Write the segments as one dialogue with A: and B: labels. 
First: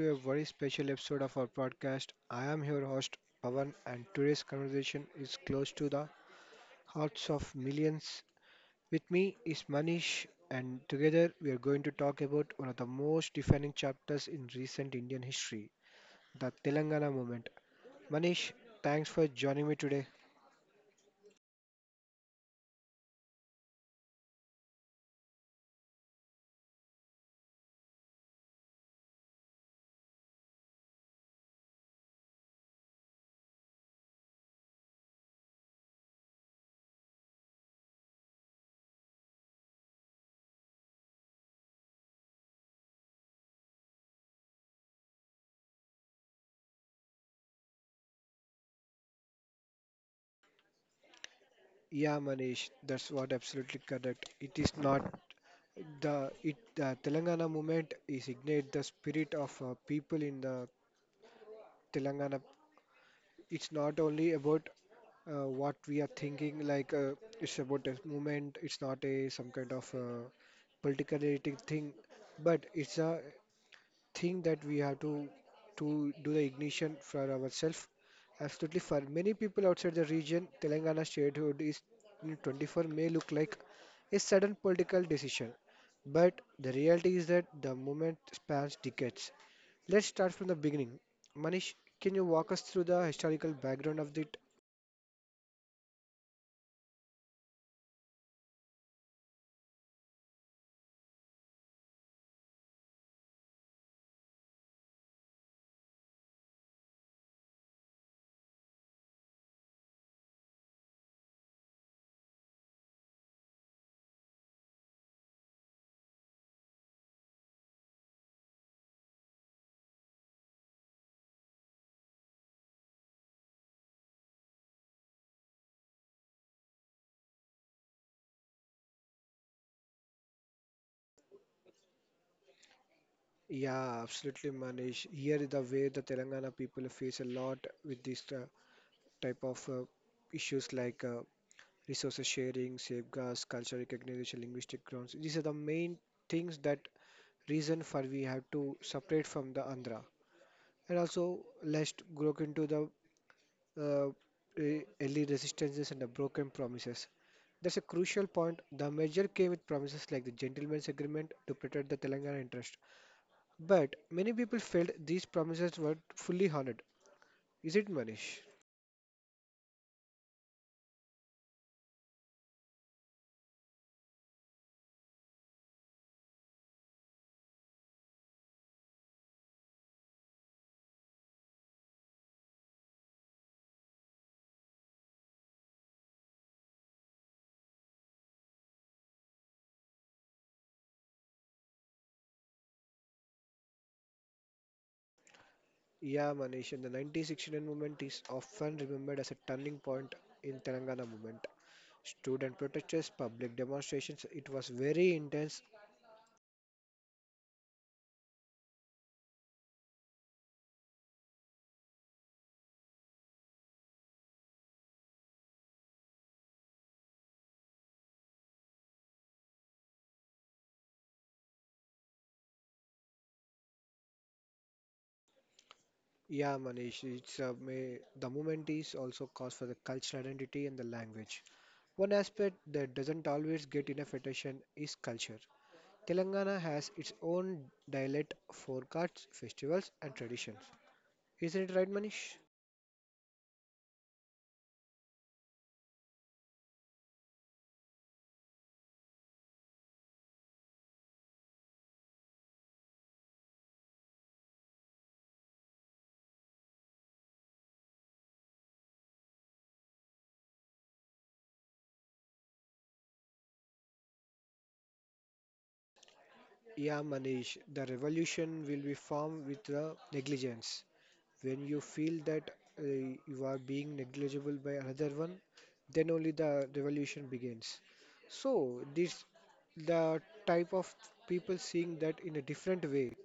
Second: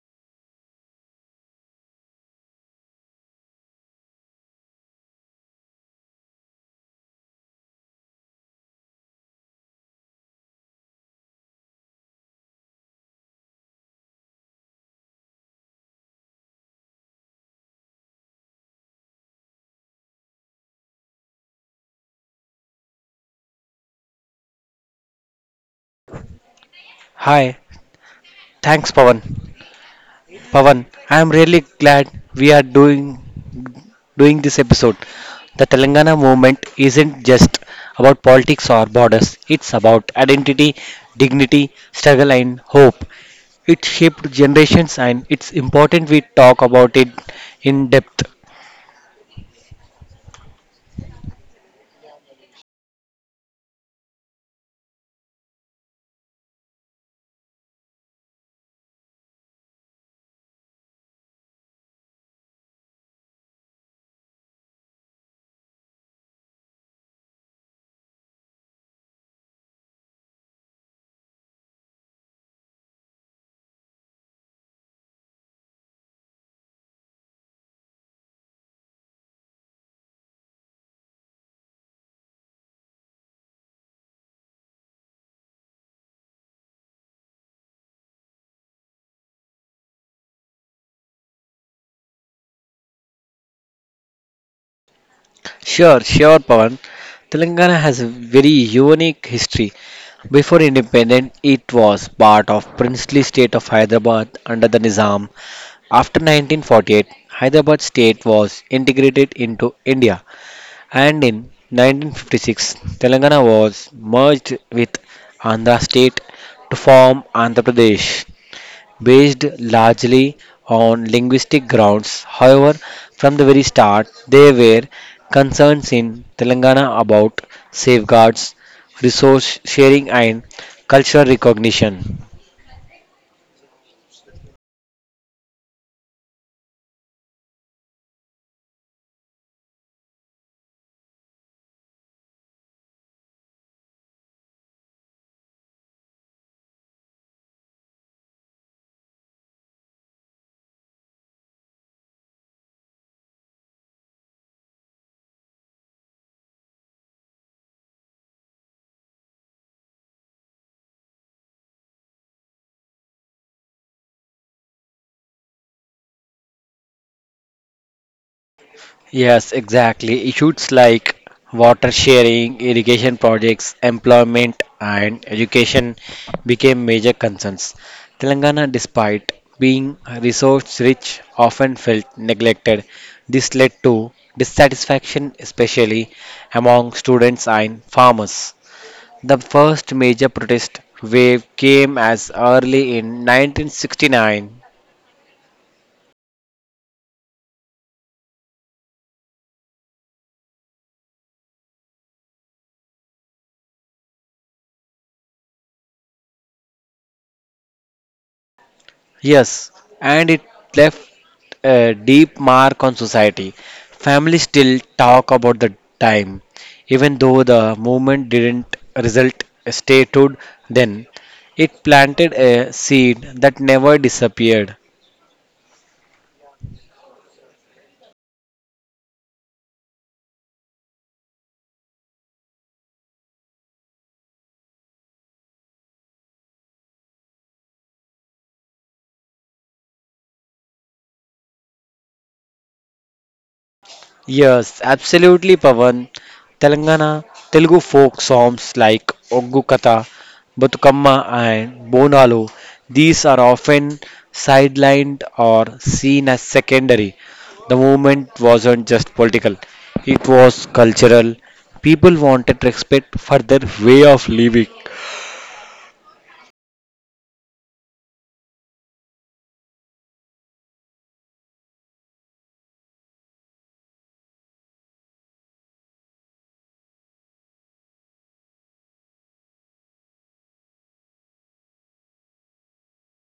A: to a very special episode of our podcast. I am your host, Pavan, and today's conversation is close to the hearts of millions. With me is Manish, and together we are going to talk about one of the most defining chapters in recent Indian history, the Telangana movement. Manish, thanks for joining me today.
B: Hi, thanks Pawan. Pawan, I am really glad we are doing this episode. The Telangana movement isn't just about politics or borders. It's about identity, dignity, struggle and hope. It shaped generations and it's important we talk about it in depth.
A: Yeah, Manish, that's what absolutely correct. It is not the Telangana movement is ignite the spirit of people in the Telangana. It's not only about what we are thinking, like it's about a movement. It's not a some kind of political thing, but it's a thing that we have to do the ignition for ourselves. Absolutely, for many people outside the region, Telangana statehood is in 24 may look like a sudden political decision, but the reality is that the movement spans decades. Let's start from the beginning. Manish, can you walk us through the historical background of it?
B: Sure, sure, Pawan. Telangana has a very unique history. Before independence, it was part of princely state of Hyderabad under the Nizam. After 1948, Hyderabad state was integrated into India. And in 1956, Telangana was merged with Andhra state to form Andhra Pradesh. Based largely on linguistic grounds, however, from the very start, there were concerns in Telangana about safeguards, resource sharing, and cultural recognition.
A: Yeah, absolutely, Manish. Here is the way the Telangana people face a lot with this type of issues like resources sharing, safeguards, cultural recognition, linguistic grounds. These are the main things that reason for we have to separate from the Andhra. And also, let's look into the uh, early resistances and the broken promises. That's a crucial point. The merger came with promises like the Gentlemen's Agreement to protect the Telangana interest. But many people felt these promises were fully honored. Is it, Manish?
B: Yes, exactly. Issues like water sharing, irrigation projects, employment, and education became major concerns. Telangana, despite being resource rich, often felt neglected. This led to dissatisfaction, especially among students and farmers. The first major protest wave came as early in 1969.
A: Yeah, Manish. And the 1969 movement is often remembered as a turning point in Telangana movement. Student protests, public demonstrations, it was very intense.
B: Yes, and it left a deep mark on society. Families still talk about the time, even though the movement didn't result statehood then. It planted a seed that never disappeared.
A: Yeah, Manish. The movement is also cause for the cultural identity and the language. One aspect that doesn't always get enough attention is culture. Telangana has its own dialect, forecasts, festivals, and traditions. Isn't it right, Manish?
B: Yes, absolutely, Pavan. Telangana Telugu folk songs like Oggu Katha, Batukamma, and Bonalu, these are often sidelined or seen as secondary. The movement wasn't just political, it was cultural. People wanted respect for their way of living.
A: Yeah, Manish, the revolution will be formed with the negligence. When you feel that you are being negligible by another one, then only the revolution begins. So, this the type of people seeing that in a different way.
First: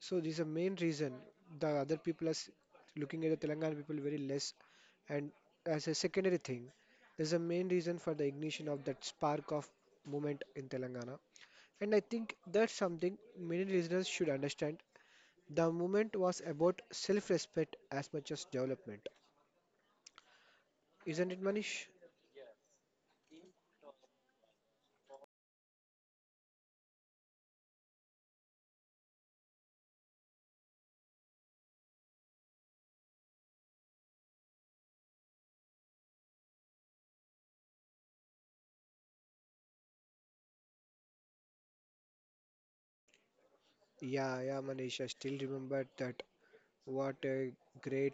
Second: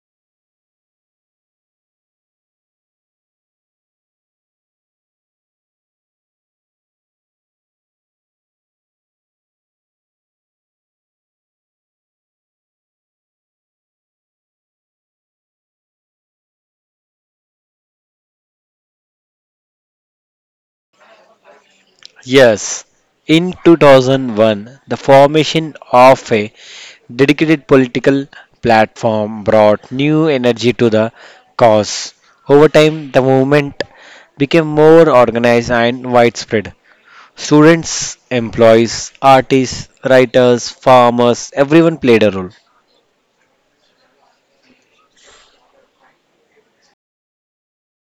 A: So this is the main reason the other people are looking at the Telangana people very less and as a secondary thing, there's a main reason for the ignition of that spark of movement in Telangana. And I think that's something many listeners should understand. The movement was about self-respect as much as development. Isn't it, Manish?
B: Yes, in 2001, the formation of a dedicated political platform brought new energy to the cause. Over time, the movement became more organized and widespread. Students, employees, artists, writers, farmers, everyone played a role.
A: Yeah, yeah, Manish. I still remember that What A great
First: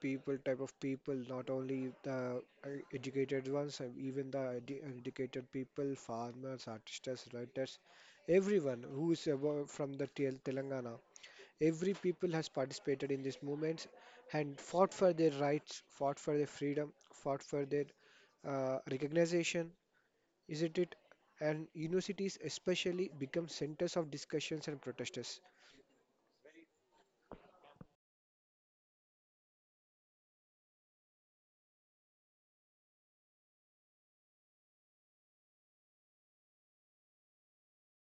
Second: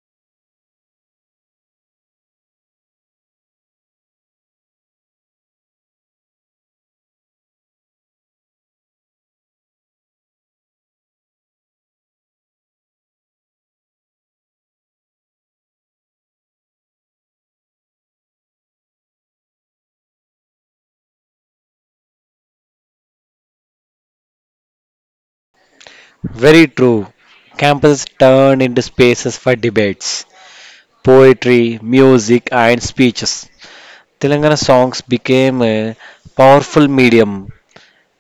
A: people, type of people, not only the educated ones, and even the educated people, farmers, artists, writers, everyone who is from the Telangana. Every people has participated in these movements and fought for their rights, fought for their freedom, fought for their recognition, isn't it? And universities especially become centers of discussions and protests.
B: Very true. Campuses turned into spaces for debates, poetry, music, and speeches. Telangana songs became a powerful medium.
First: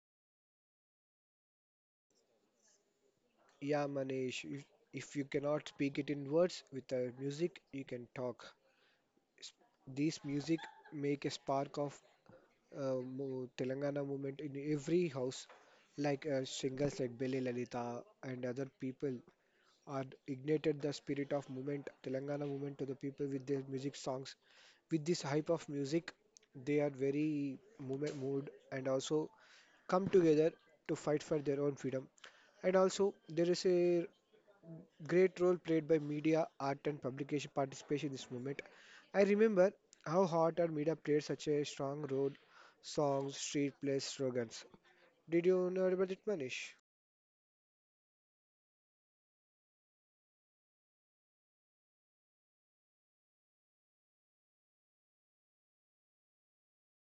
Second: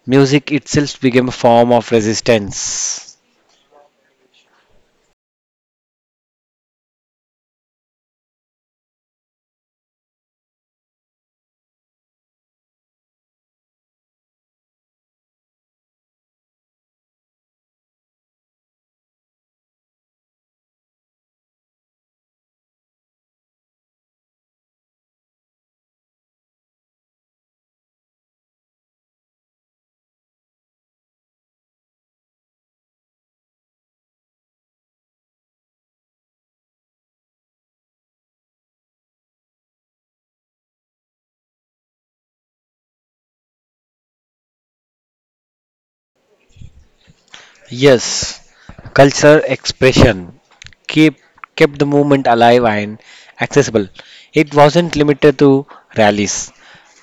B: Music itself became a form of resistance.
A: Yeah, Manish, if you cannot speak it in words, with the music you can talk. S- These music make a spark of Telangana movement in every house. Like singers like Bele Lalita and other people are ignited the spirit of movement, Telangana movement, to the people with their music songs. With this hype of music, they are very movement moved and also come together to fight for their own freedom. And also, there is a great role played by media, art, and publication participation in this movement. I remember how art and media played such a strong role. Songs, street plays, slogans. Did you know about it, Manish?
B: Yes, cultural expression keep, kept the movement alive and accessible. It wasn't limited to rallies.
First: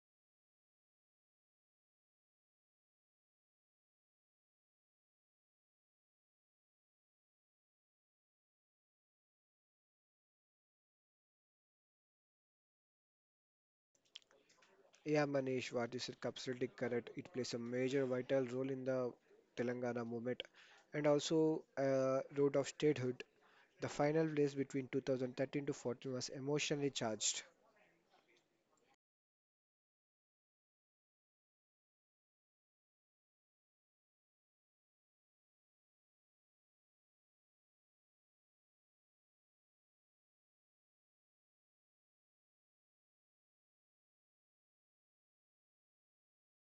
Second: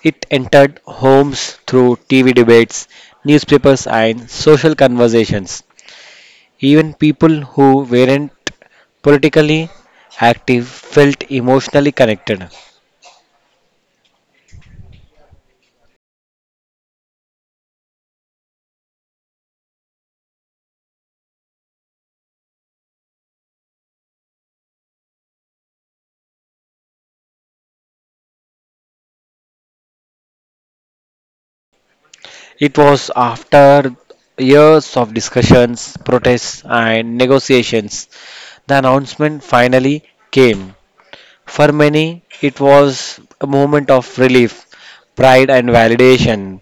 B: It entered homes through TV debates, newspapers, and social conversations. Even people who weren't politically active felt emotionally connected.
A: Yeah, Manish, what you said, absolutely correct. It plays a major vital role in the Telangana movement and also road of statehood. The final race between 2013 to 14 was emotionally charged.
B: It was after years of discussions, protests, and negotiations the announcement finally came. For many, it was a moment of relief, pride, and validation.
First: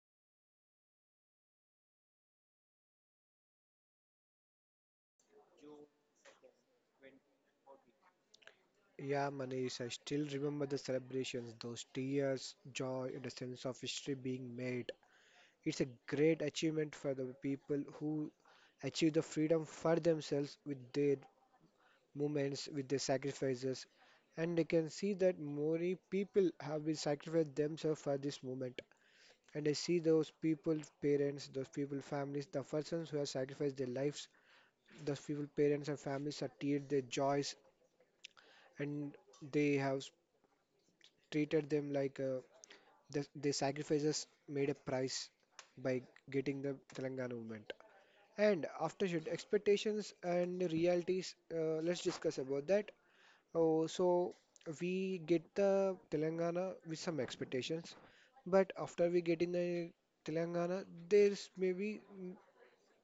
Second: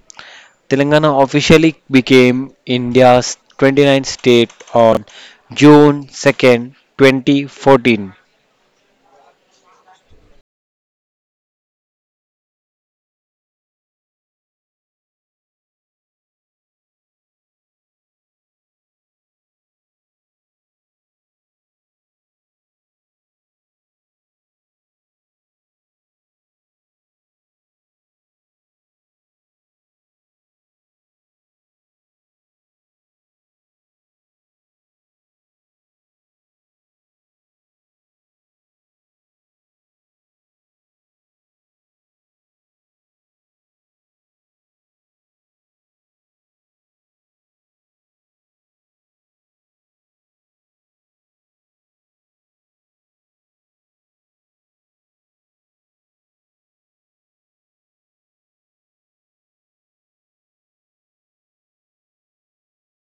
B: Telangana officially became India's 29th state on June 2nd, 2014.
A: Yeah, Manish, I still remember the celebrations, those tears, joy, and a sense of history being made. It's a great achievement for the people who achieve the freedom for themselves with their movements, with their sacrifices. And I can see that many people have been sacrificed themselves for this movement. And I see those people, parents, those people, families, the persons who have sacrificed their lives, those people, parents and families are teared their joys, and they have treated them like. The sacrifices made a price by getting the Telangana movement. And after should expectations and realities, let's discuss about that. Oh, so we get the Telangana with some expectations, but after we get in the Telangana, there's maybe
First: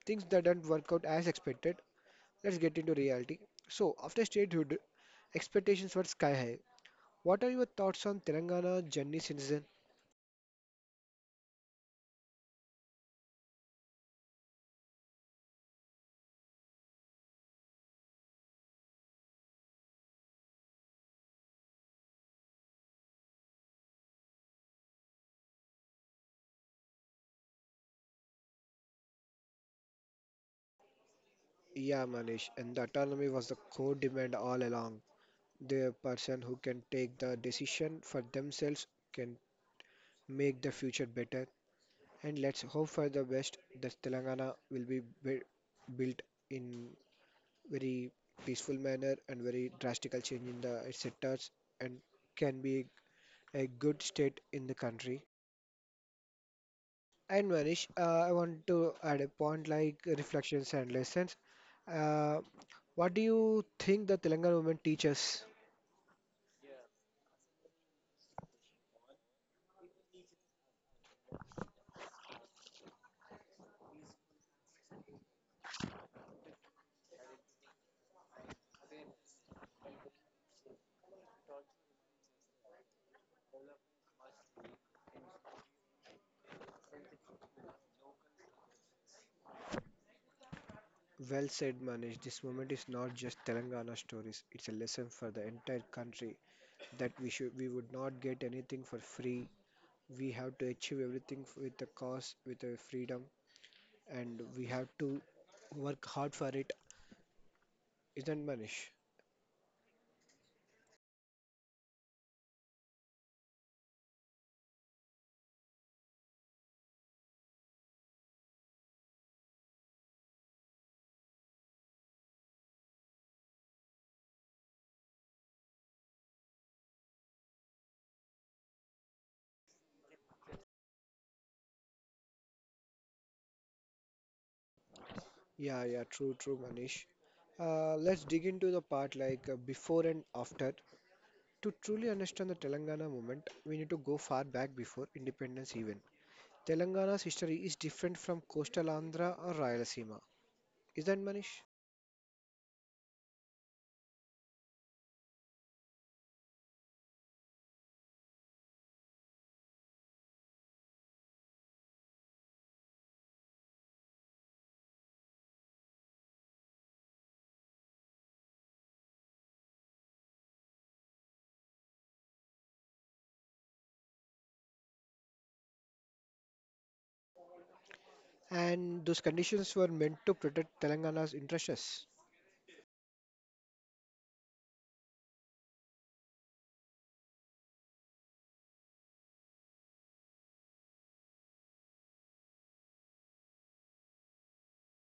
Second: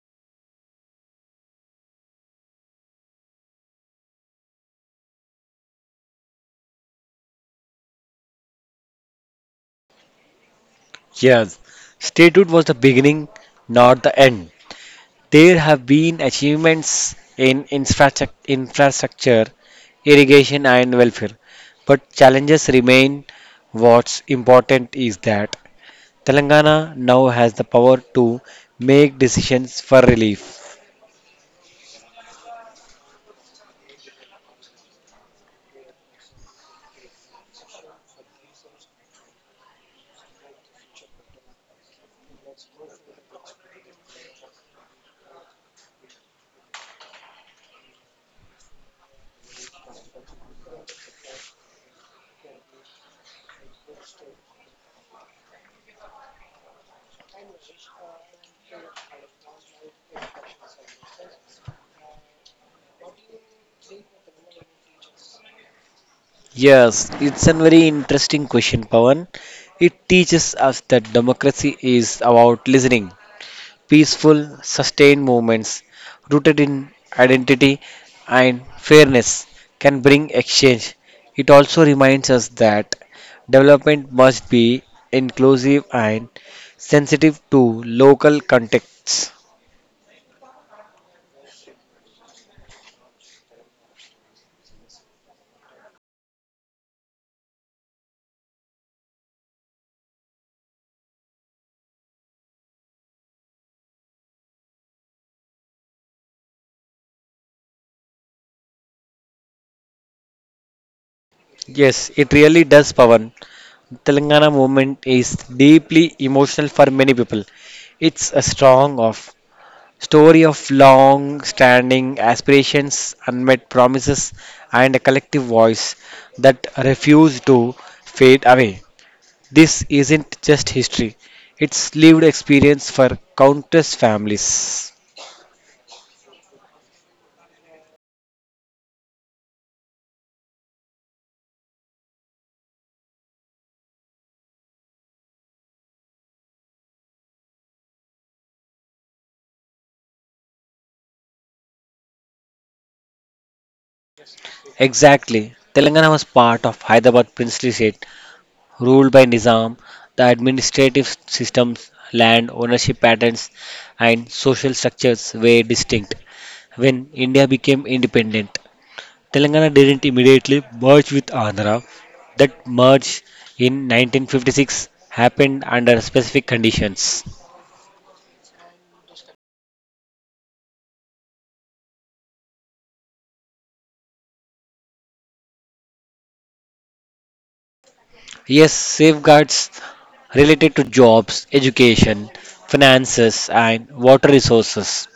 A: things that don't work out as expected. Let's get into reality. So after statehood, expectations were sky high. What are your thoughts on Telangana journey since then?
B: Yes, statehood was the beginning, not the end. There have been achievements in infrastructure, irrigation, and welfare, but challenges remain. What's important is that Telangana now has the power to make decisions for relief.
A: Yeah, Manish, and the autonomy was the core demand all along. The person who can take the decision for themselves can make the future better. And let's hope for the best that Telangana will be built in very peaceful manner and very drastical change in the sectors, and can be a good state in the country. And Manish, I want to add a point like reflections and lessons. Uh, what do you think the Telangana women teach us?
B: Yes, it's a very interesting question, Pawan. It teaches us that democracy is about listening, peaceful, sustained movements rooted in identity and fairness can bring exchange. It also reminds us that development must be inclusive and sensitive to local contexts.
A: Well said, Manish. This moment is not just Telangana stories. It's a lesson for the entire country that we would not get anything for free. We have to achieve everything with a cause, with a freedom, and we have to work hard for it. Isn't, Manish?
B: Yes, it really does, Pavan. Telangana movement is deeply emotional for many people. It's a strong of story of long standing aspirations, unmet promises, and a collective voice that refuse to fade away. This isn't just history, it's lived experience for countless families.
A: Yeah, yeah, true, true, Manish. Let's dig into the part like before and after. To truly understand the Telangana movement, we need to go far back before independence even. Telangana's history is different from coastal Andhra or Rayalaseema. Is that, Manish?
B: Exactly. Telangana was part of Hyderabad princely state, ruled by Nizam. The administrative systems, land ownership patterns, and social structures were distinct. When India became independent, Telangana didn't immediately merge with Andhra. That merge in 1956 happened under specific conditions.
A: And those conditions were meant to protect Telangana's interests.
B: Yes, safeguards related to jobs, education, finances, and water resources.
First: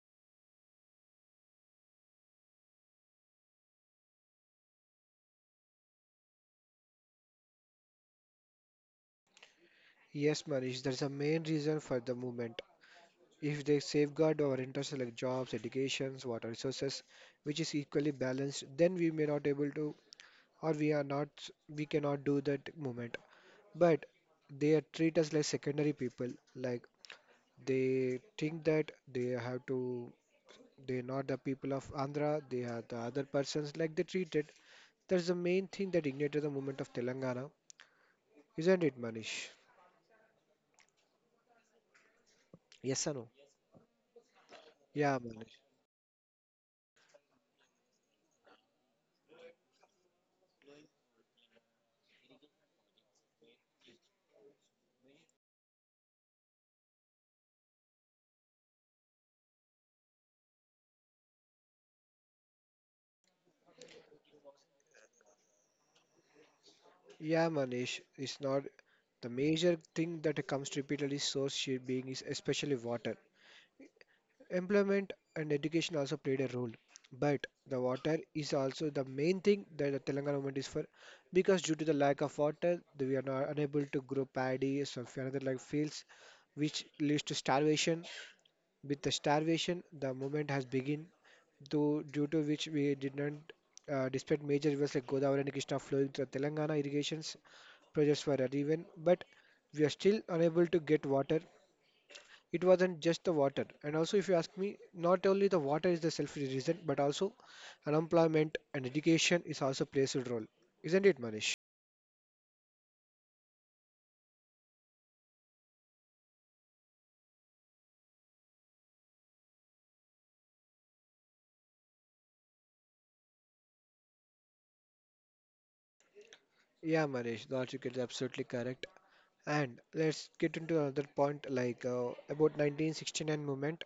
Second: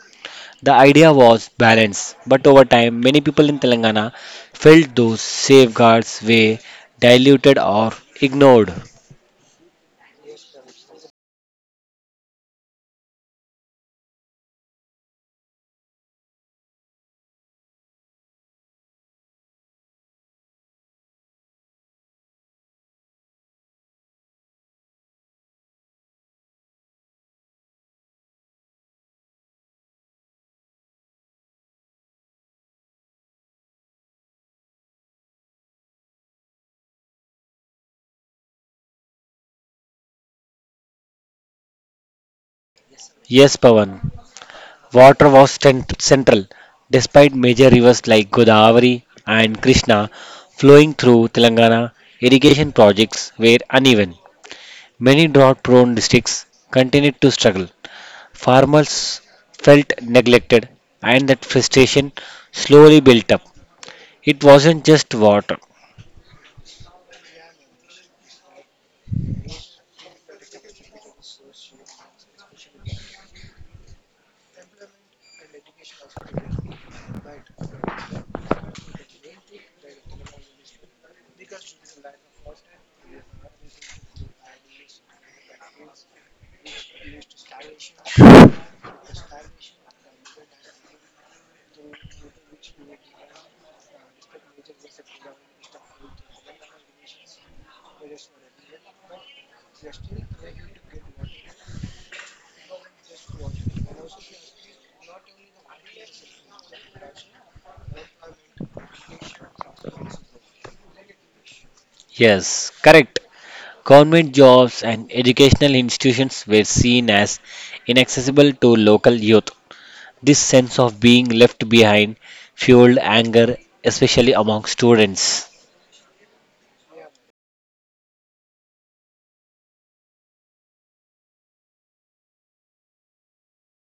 B: The idea was balance, but over time, many people in Telangana felt those safeguards were diluted or ignored.
A: Yes, Manish, that's the main reason for the movement. If they safeguard our interests like jobs, educations, water resources, which is equally balanced, then we may not able to, or we are not, we cannot do that movement. But they treat us like secondary people, like they think that they have to They're Not the people of Andhra, they are the other persons like they treated. That's the main thing that ignited the movement of Telangana, isn't it, Manish? Yes or no?
B: Yes, Pawan.
A: Yeah,
B: Water was
A: Manish.
B: central, despite major rivers like Godavari and Krishna flowing through Telangana, irrigation projects were uneven. Many drought prone districts continued to struggle. Farmers felt neglected, and that frustration slowly built up. It wasn't just water.
A: Yeah, Manish. It's not the major thing that comes repeatedly source shade being is especially water. Employment and education also played a role, but the water is also the main thing that the Telangana government is for, because due to the lack of water, we are not unable to grow paddy or some other like fields, which leads to starvation. With the starvation the movement has begun, though due to which we did not, despite major rivers like Godavari and Krishna flowing through Telangana, irrigations projects were uneven, but we are still unable to get water. It wasn't just the water, and also if you ask me, not only the water is the selfish reason, but also unemployment and education is also plays a role, isn't it, Manish?
B: Yes, correct. Government jobs and educational institutions were seen as inaccessible to local youth. This sense of being left behind fueled anger, especially among students.
A: Yeah, Manish, the article is absolutely correct. And let's get into another point, like about 1969 movement.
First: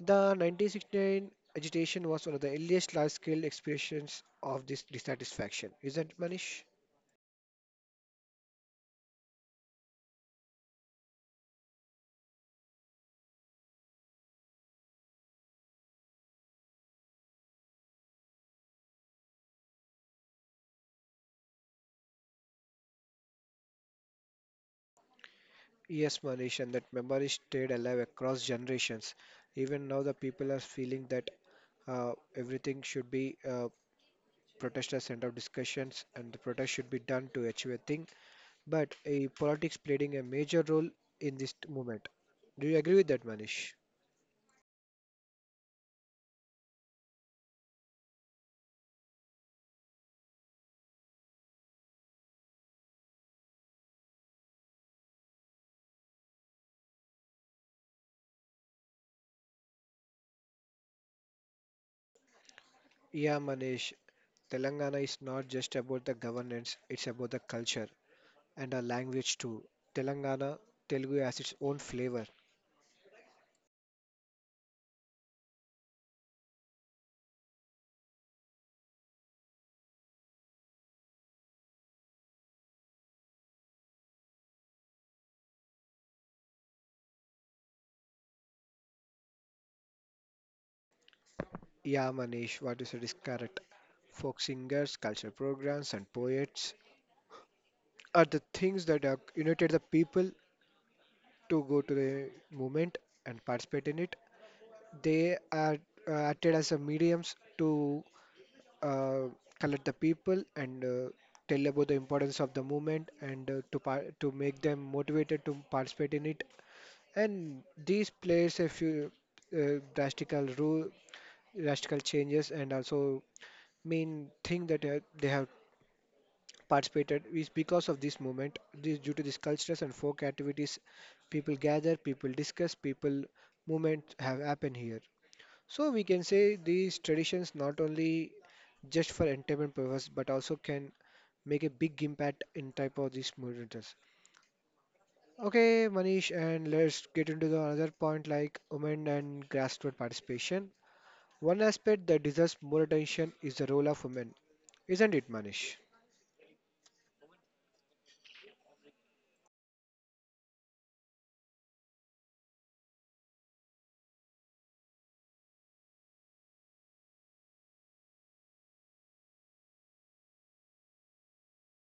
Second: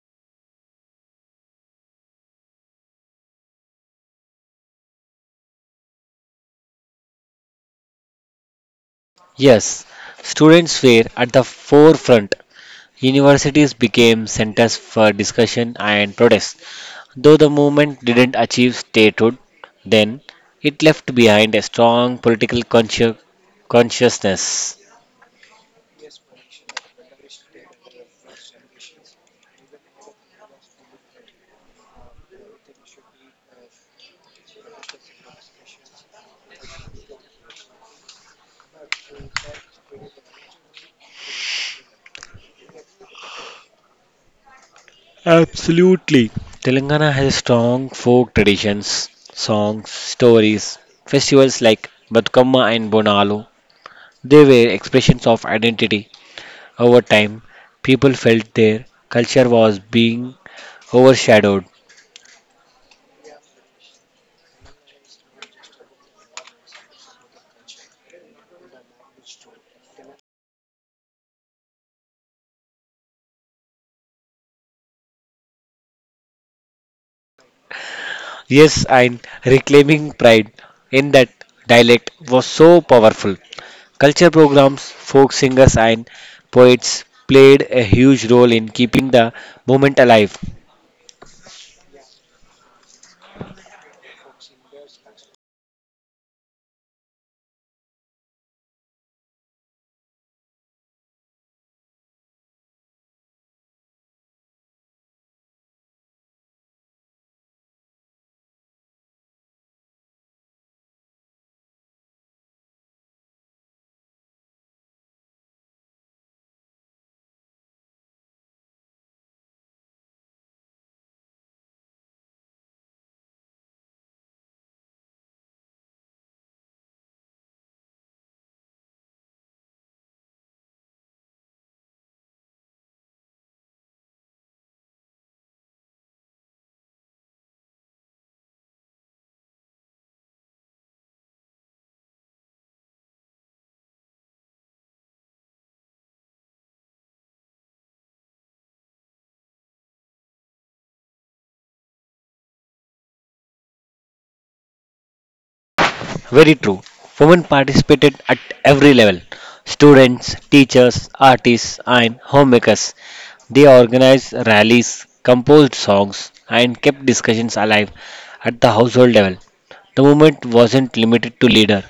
A: The 1969 agitation was one of the earliest large-scale expressions of this dissatisfaction, isn't it, Manish?
B: Yes, students were at the forefront. Universities became centers for discussion and protest. Though the movement didn't achieve statehood, then it left behind a strong political consciousness.
A: Yes, Manish, and that memory stayed alive across generations. Even now, the people are feeling that everything should be protest as end of discussions, and the protest should be done to achieve a thing. But a politics playing a major role in this movement. Do you agree with that, Manish?
B: Telangana has strong folk traditions, songs, stories, festivals like Batukamma and Bonalu. They were expressions of identity. Over time, people felt their culture was being overshadowed.
A: Yeah, Manish. Telangana is not just about the governance; it's about the culture, and our language too. Telangana Telugu has its own flavor.
B: Yes, and reclaiming pride in that dialect was so powerful. Culture programs, folk singers, and poets played a huge role in keeping the movement alive.
A: Yeah, Manish, what you said is correct. Folk singers, cultural programs, and poets are the things that are united the people to go to the movement and participate in it. They are acted as a mediums to uh, collect the people and tell about the importance of the movement, and to make them motivated to participate in it. And these plays a few uh, drastical rule, drastical changes, and also main thing that they have participated is because of this movement. This due to these cultures and folk activities, people gather, people discuss, people movement have happened here. So we can say these traditions not only just for entertainment purpose, but also can make a big impact in type of these movements. Okay, Manish, and let's get into the another point, like women and grassroots participation. One aspect that deserves more attention is the role of women, isn't it, Manish?
B: Very true. Women participated at every level students, teachers, artists, and homemakers. They organized rallies, composed songs, and kept discussions alive at the household level. The movement wasn't limited to leader,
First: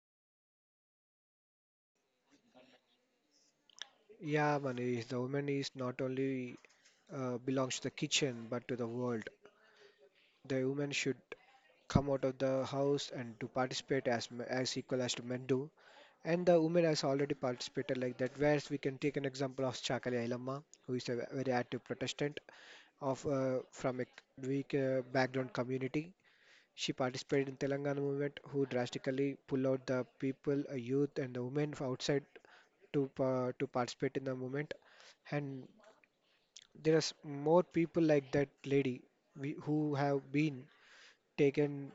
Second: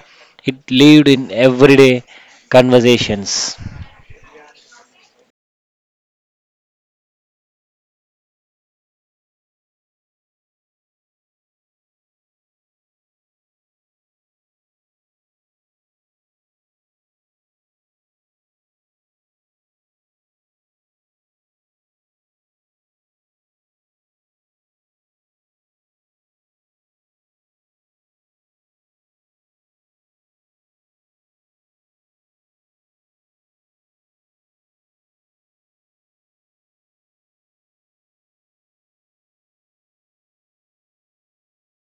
B: it lived in everyday conversations.
A: Yeah, Manish, the woman is not only belongs to the kitchen but to the world. The woman should come out of the house and to participate as as equal as to men do. And the women has already participated like that. Whereas we can take an example of Chakali Ayalama, who is a very active Protestant of from a weak background community. She participated in Telangana movement, who drastically pull out the people, youth, and the women from outside to participate in the movement. And there are more people like that lady we, who have been taken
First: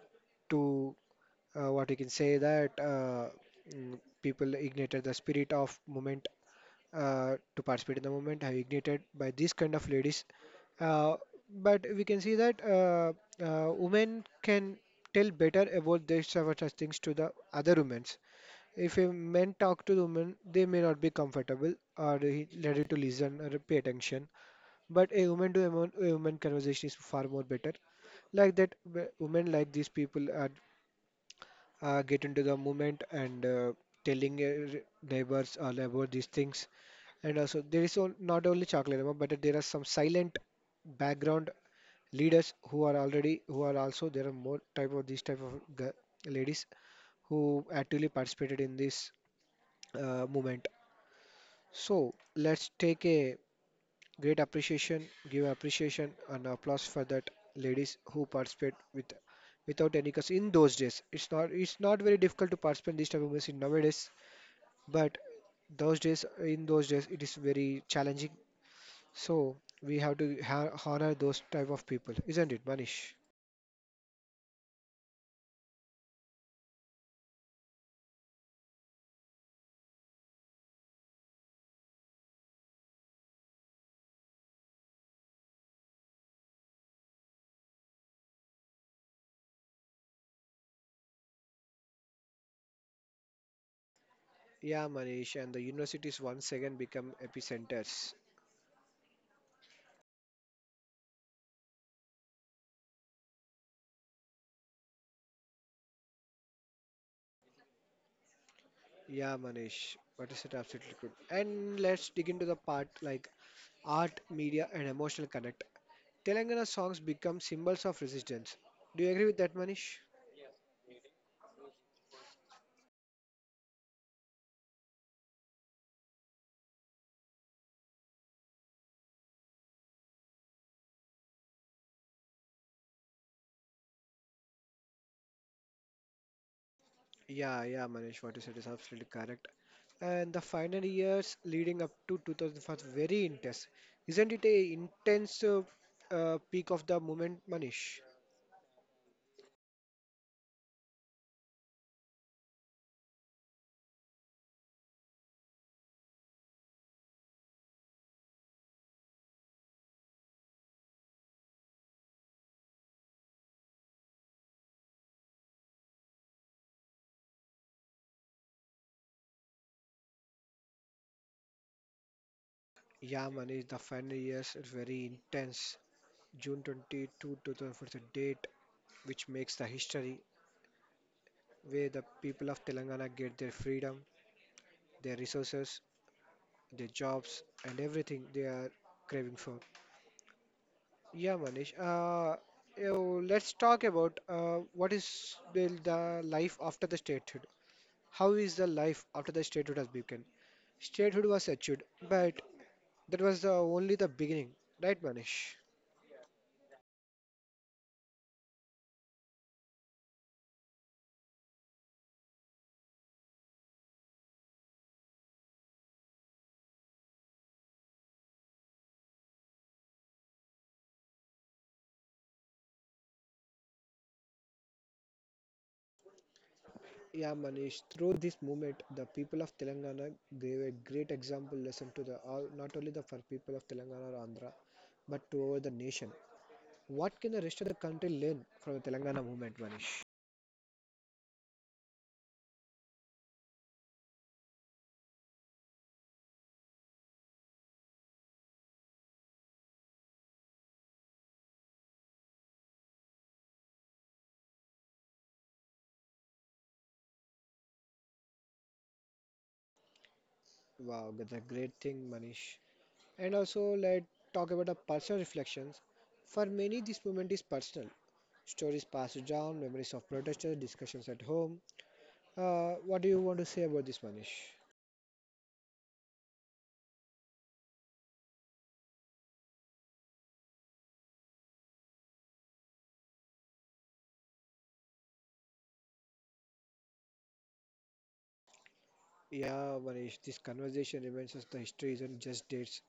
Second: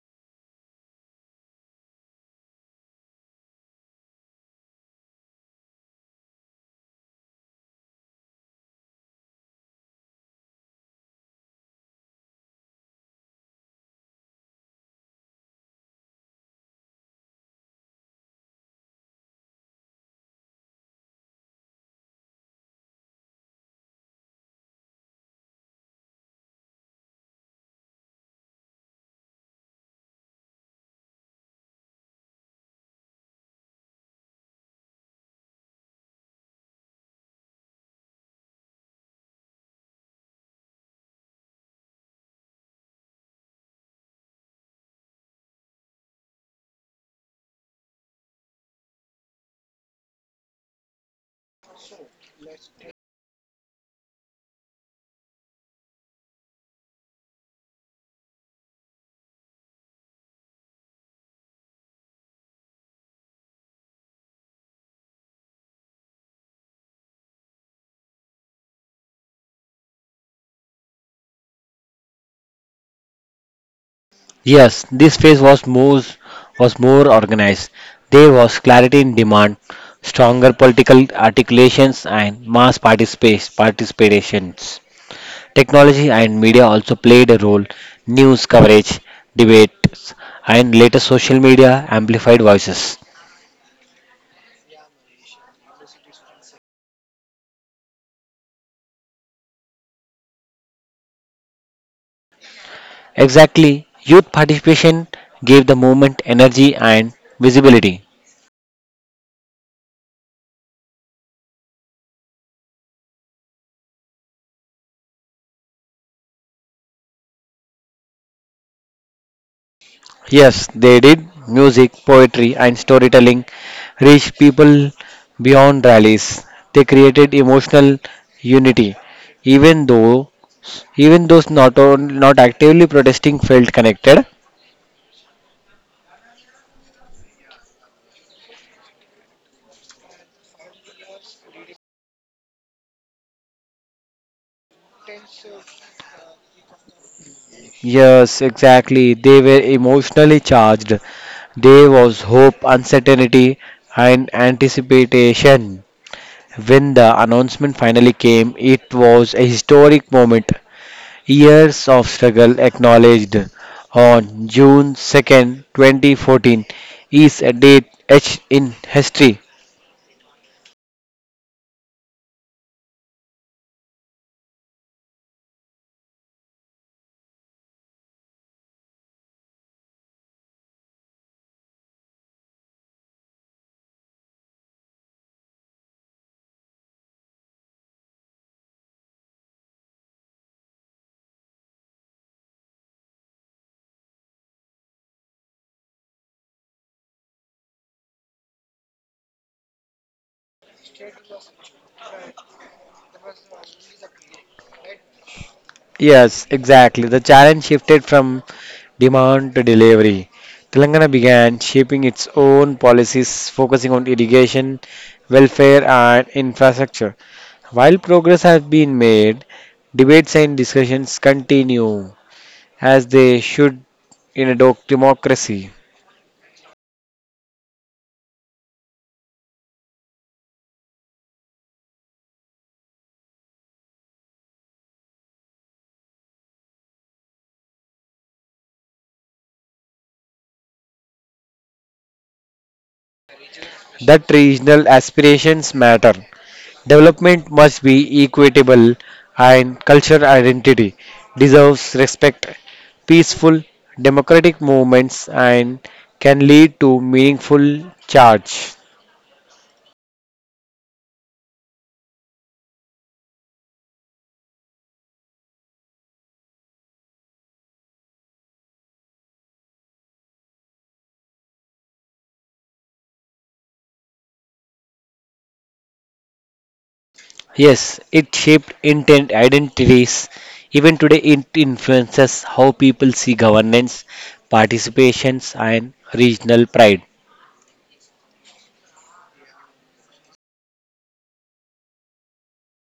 A: to what you can say that people ignited the spirit of movement to participate in the movement have ignited by these kind of ladies uh, but we can see that women can tell better about their sort of such things to the other women. If a men talk to the woman, they may not be comfortable or ready to listen or pay attention. But a woman to a woman conversation is far more better. Like that, women like these people are get into the movement and telling your neighbors all about these things. And also, there is not only Chakladerma, but there are some silent background leaders who are already who are also there are more type of these type of ladies who actively participated in this movement. So let's take a Great appreciation, give appreciation and applause for that ladies who participate with without any cause in those days. It's not very difficult to participate in this type of events in nowadays, but those days in those days it is very challenging. So we have to honor those type of people, isn't it, Manish?
B: Yes, this phase was more organized. There was clarity in demand, stronger political articulations, and mass participations. Technology and media also played a role. News coverage, debates, and later social media amplified voices.
A: Yeah, Manish, and the universities once again become epicenters.
B: Exactly, youth participation gave the movement energy and visibility.
A: Yeah, Manish, what is it absolutely good. And let's dig into the part like art, media, and emotional connect. Telangana songs become symbols of resistance. Do you agree with that, Manish?
B: Yes, they did. Music, poetry, and storytelling reached people beyond rallies. They created emotional unity, even though even those not actively protesting felt connected.
A: Yeah, Manish, what you said is absolutely correct. And the final years leading up to 2005 very intense. Isn't it a intense peak of the movement, Manish?
B: Yes, exactly. They were emotionally charged. There was hope, uncertainty, and anticipation. When the announcement finally came, it was a historic moment. Years of struggle acknowledged. On June 2nd, 2014, is a date etched in history.
A: Yeah, Manish, the final years is very intense. June 22, 2004 is a date which makes the history where the people of Telangana get their freedom, their resources, their jobs, and everything they are craving for. Yeah, Manish. Let's talk about what is the life after the statehood. How is the life after the statehood has begun? Statehood was achieved, but that was only the beginning, right, Manish?
B: Yes, exactly. The challenge shifted from demand to delivery. Telangana began shaping its own policies, focusing on irrigation, welfare, and infrastructure. While progress has been made, debates and discussions continue, as they should in a democracy.
A: Yeah, Manish, through this movement, the people of Telangana gave a great example lesson to the all, not only the for people of Telangana or Andhra, but to over the nation. What can the rest of the country learn from the Telangana movement, Manish?
B: That regional aspirations matter. Development must be equitable and cultural identity deserves respect. Peaceful, democratic movements and can lead to meaningful charge.
A: Wow, that's a great thing, Manish. And also, let's talk about the personal reflections. For many, this moment is personal. Stories passed down, memories of protesters, discussions at home. What do you want to say about this, Manish?
B: Yes, it shaped intent identities. Even today, it influences how people see governance, participations, and regional pride.
A: Yeah, Manish, this conversation reminds us the history isn't just dates,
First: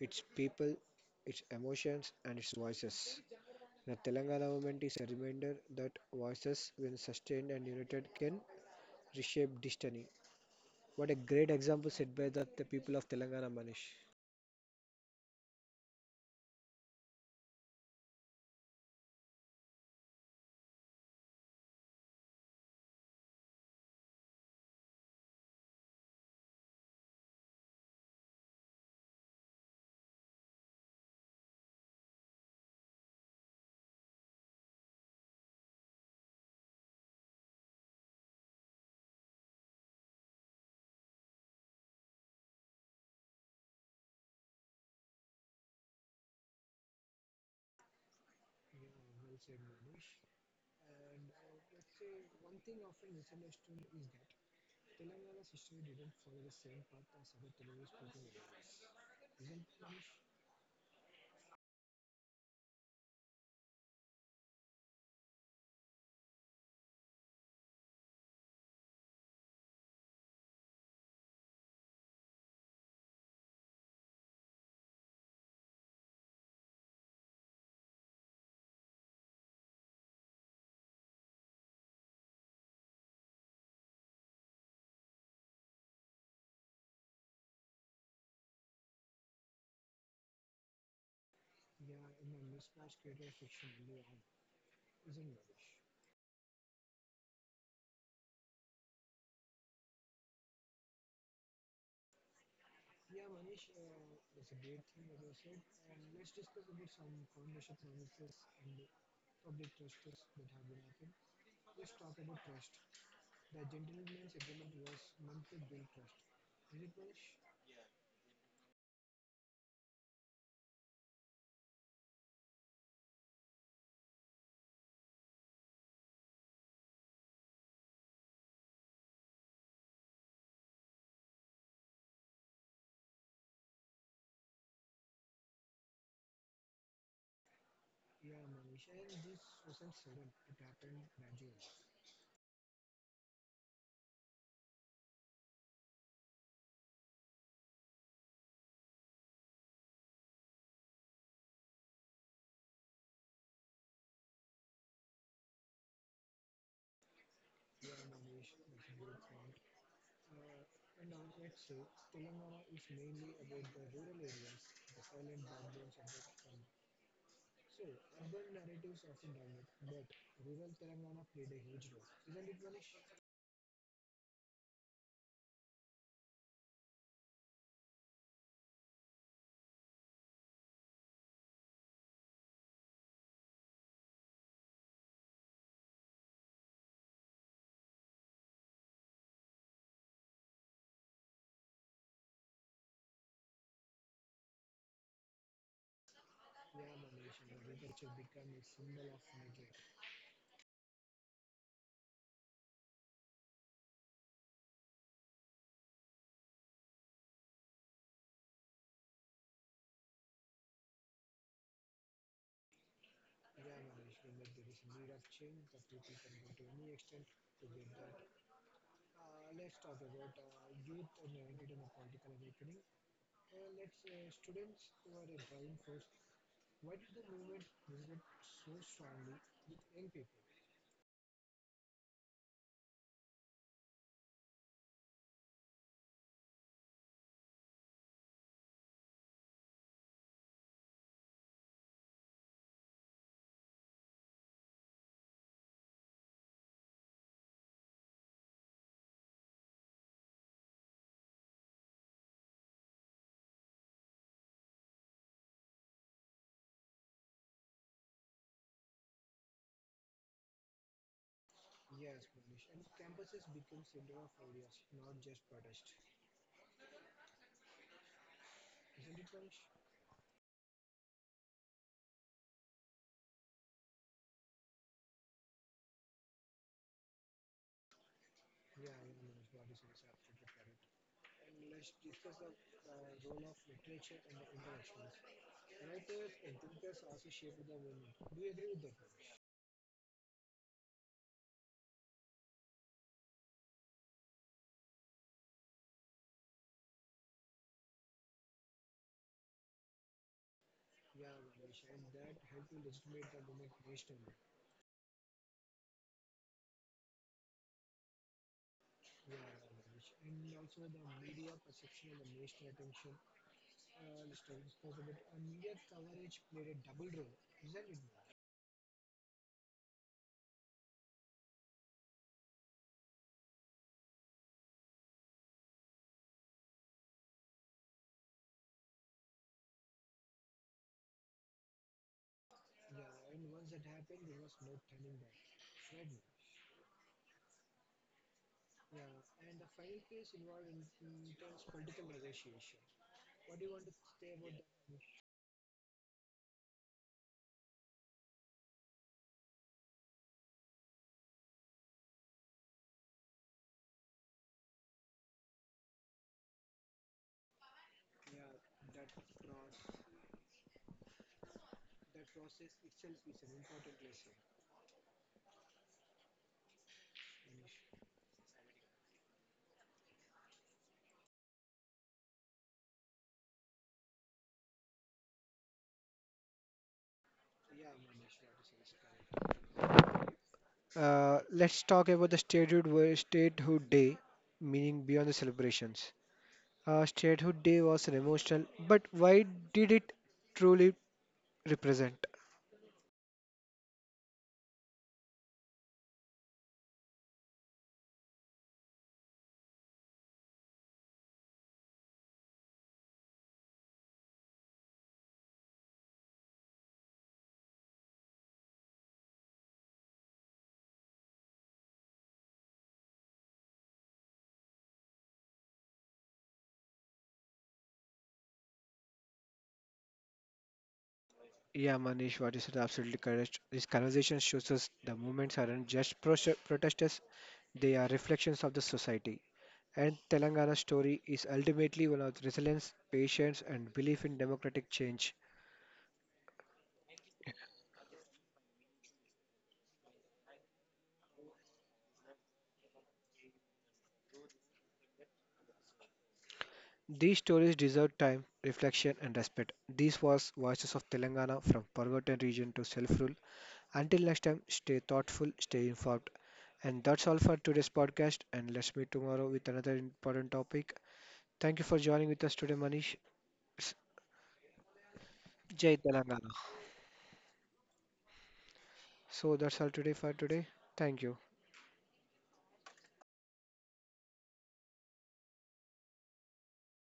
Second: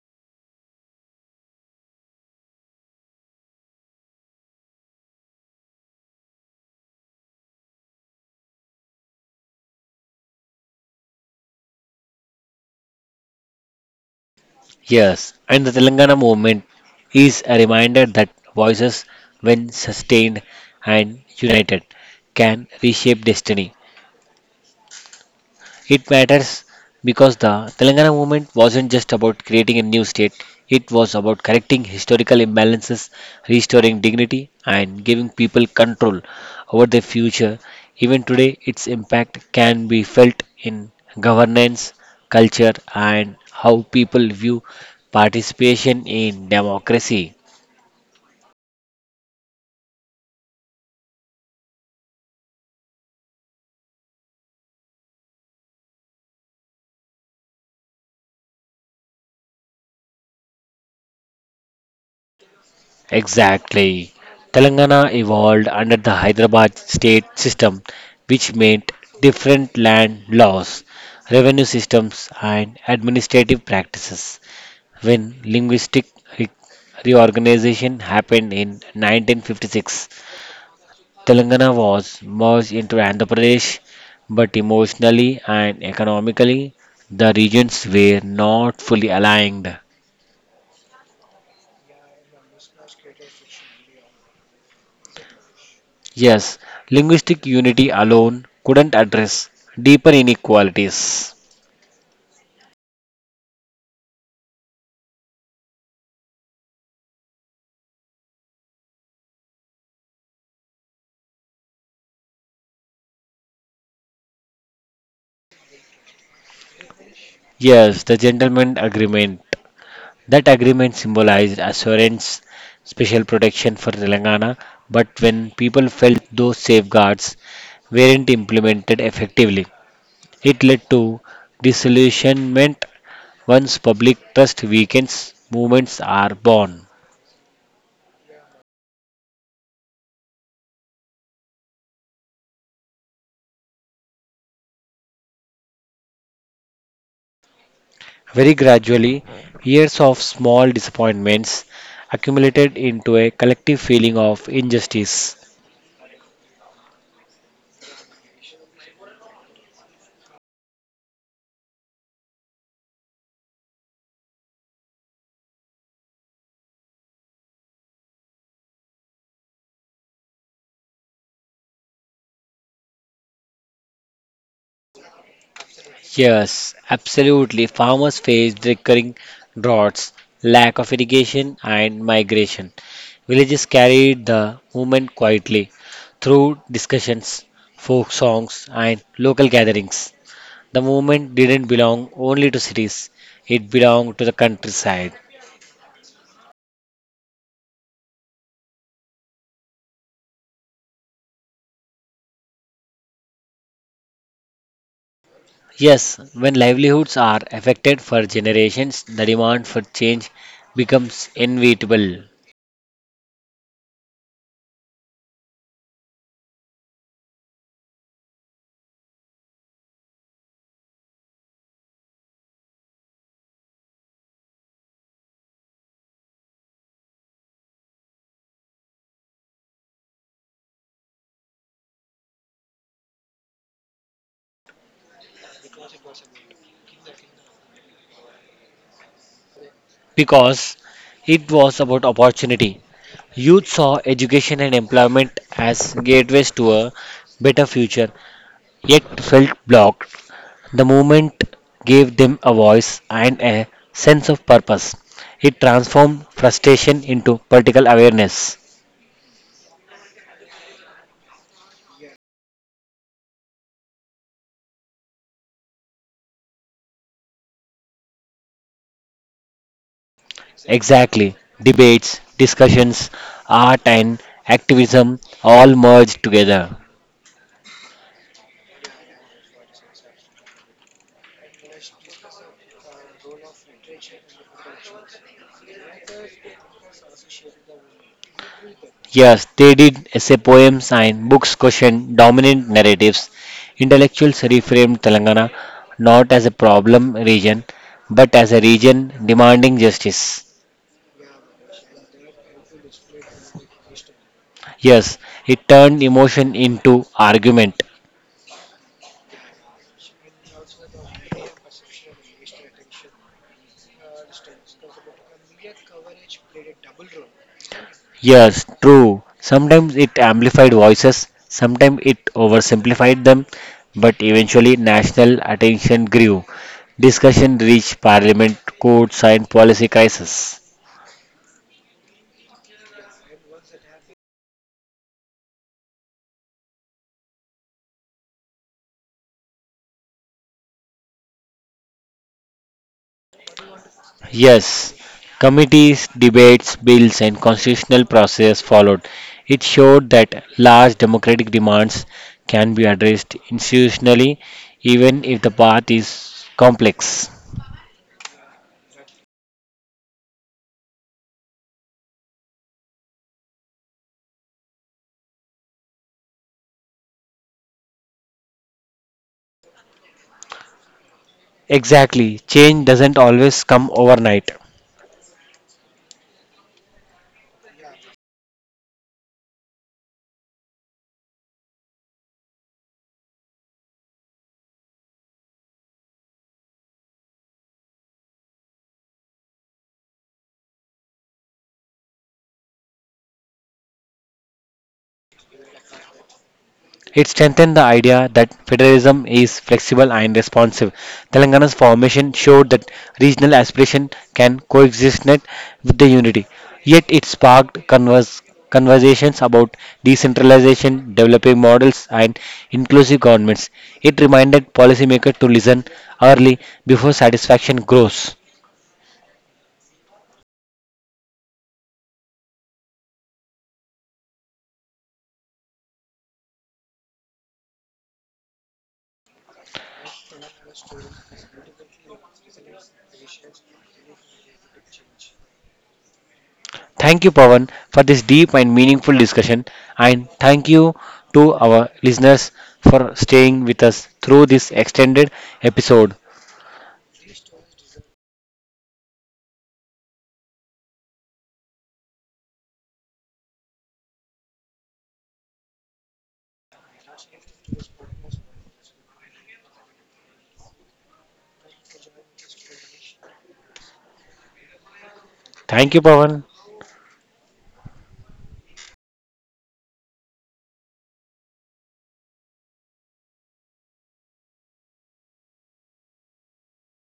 A: it's people, its emotions, and its voices. The Telangana movement is a reminder that voices, when sustained and united, can reshape destiny. What a great example set by the people of Telangana, Manish.
B: Yes, and the Telangana movement is a reminder that voices, when sustained and united, can reshape destiny. It matters because the Telangana movement wasn't just about creating a new state, it was about correcting historical imbalances, restoring dignity, and giving people control over their future. Even today, its impact can be felt in governance, culture, and how people view participation in democracy. Exactly. Telangana evolved under the Hyderabad state system, which meant different land laws, revenue systems, and administrative practices. When linguistic re- reorganization happened in 1956, Telangana was merged into Andhra Pradesh, but emotionally and economically, the regions were not fully aligned.
A: Yeah, in the mismatch created fiction early on, isn't it, Manish?
B: Yes, linguistic unity alone couldn't address deeper inequalities.
A: Yeah, Manish, that's a great thing, as I said. And let's discuss about some foundation promises and public trusts that have been happened. Let's talk about trust. The gentleman's agreement was meant to build trust. Is it, Manish?
B: Yes, the gentleman agreement. That agreement symbolized assurance, special protection for Telangana, but when people felt those safeguards weren't implemented effectively, it led to disillusionment. Once public trust weakens, movements are born. Very gradually, years of small disappointments accumulated into a collective feeling of injustice. Yes, absolutely. Farmers faced recurring droughts, lack of irrigation, and migration. Villages carried the movement quietly through discussions, folk songs, and local gatherings. The movement didn't belong only to cities, it belonged to the countryside. Yes, when livelihoods are affected for generations, the demand for change becomes inevitable because it was about opportunity. Youth saw education and employment as gateways to a better future, yet felt blocked. The movement gave them a voice and a sense of purpose. It transformed frustration into political awareness.
A: Yes, Manish, and campuses become center of ideas, not just protest. Isn't it, Manish?
B: Exactly. Debates, discussions, art, and activism all merged together.
A: Thinkers and thinkers also shape the movement. Do you agree with that?
B: Yes, they did essay poems and books question dominant narratives. Intellectuals reframed Telangana not as a problem region, but as a region demanding justice.
A: The moment national,
B: Yes, it turned emotion into argument.
A: and also the media perception and the national attention Hollister responsible India coverage played a double role, isn't it?
B: Yes, true. Sometimes it amplified voices, sometimes it oversimplified them, but eventually national attention grew. Discussion reached parliament, courts, and policy crisis.
A: Yeah, and the final case involved in intense political negotiation. What do you want to say about that?
B: Yes, committees, debates, bills, and constitutional process followed. It showed that large democratic demands can be addressed institutionally, even if the path is complex.
A: Yeah, that process, that process itself.
B: Exactly, change doesn't always come overnight.
A: Let's talk about the statehood, statehood day, meaning beyond the celebrations. Statehood day was an emotional, but why did it truly represent?
B: It strengthened the idea that federalism is flexible and responsive. Telangana's formation showed that regional aspiration can coexist net with the unity. Yet it sparked conversations about decentralization, developing models, and inclusive governments. It reminded policymakers to listen early before satisfaction grows.
A: Yeah, Manish, what you said absolutely correct. This conversation shows us the movements aren't just protesters, they are reflections of the society. And Telangana's story is ultimately one of resilience, patience, and belief in democratic change.
B: Thank you, Pawan, for this deep and meaningful discussion. And thank you to our listeners for staying with us through this extended episode.
A: These stories deserve time, reflection, and respect. These was Voices of Telangana from forgotten region to self rule. Until next time, stay thoughtful, stay informed. And that's all for today's podcast. And let's meet tomorrow with another important topic. Thank you for joining with us today, Manish. Jai
B: Thank you, Pawan.
A: Telangana. So that's all today for today. Thank you.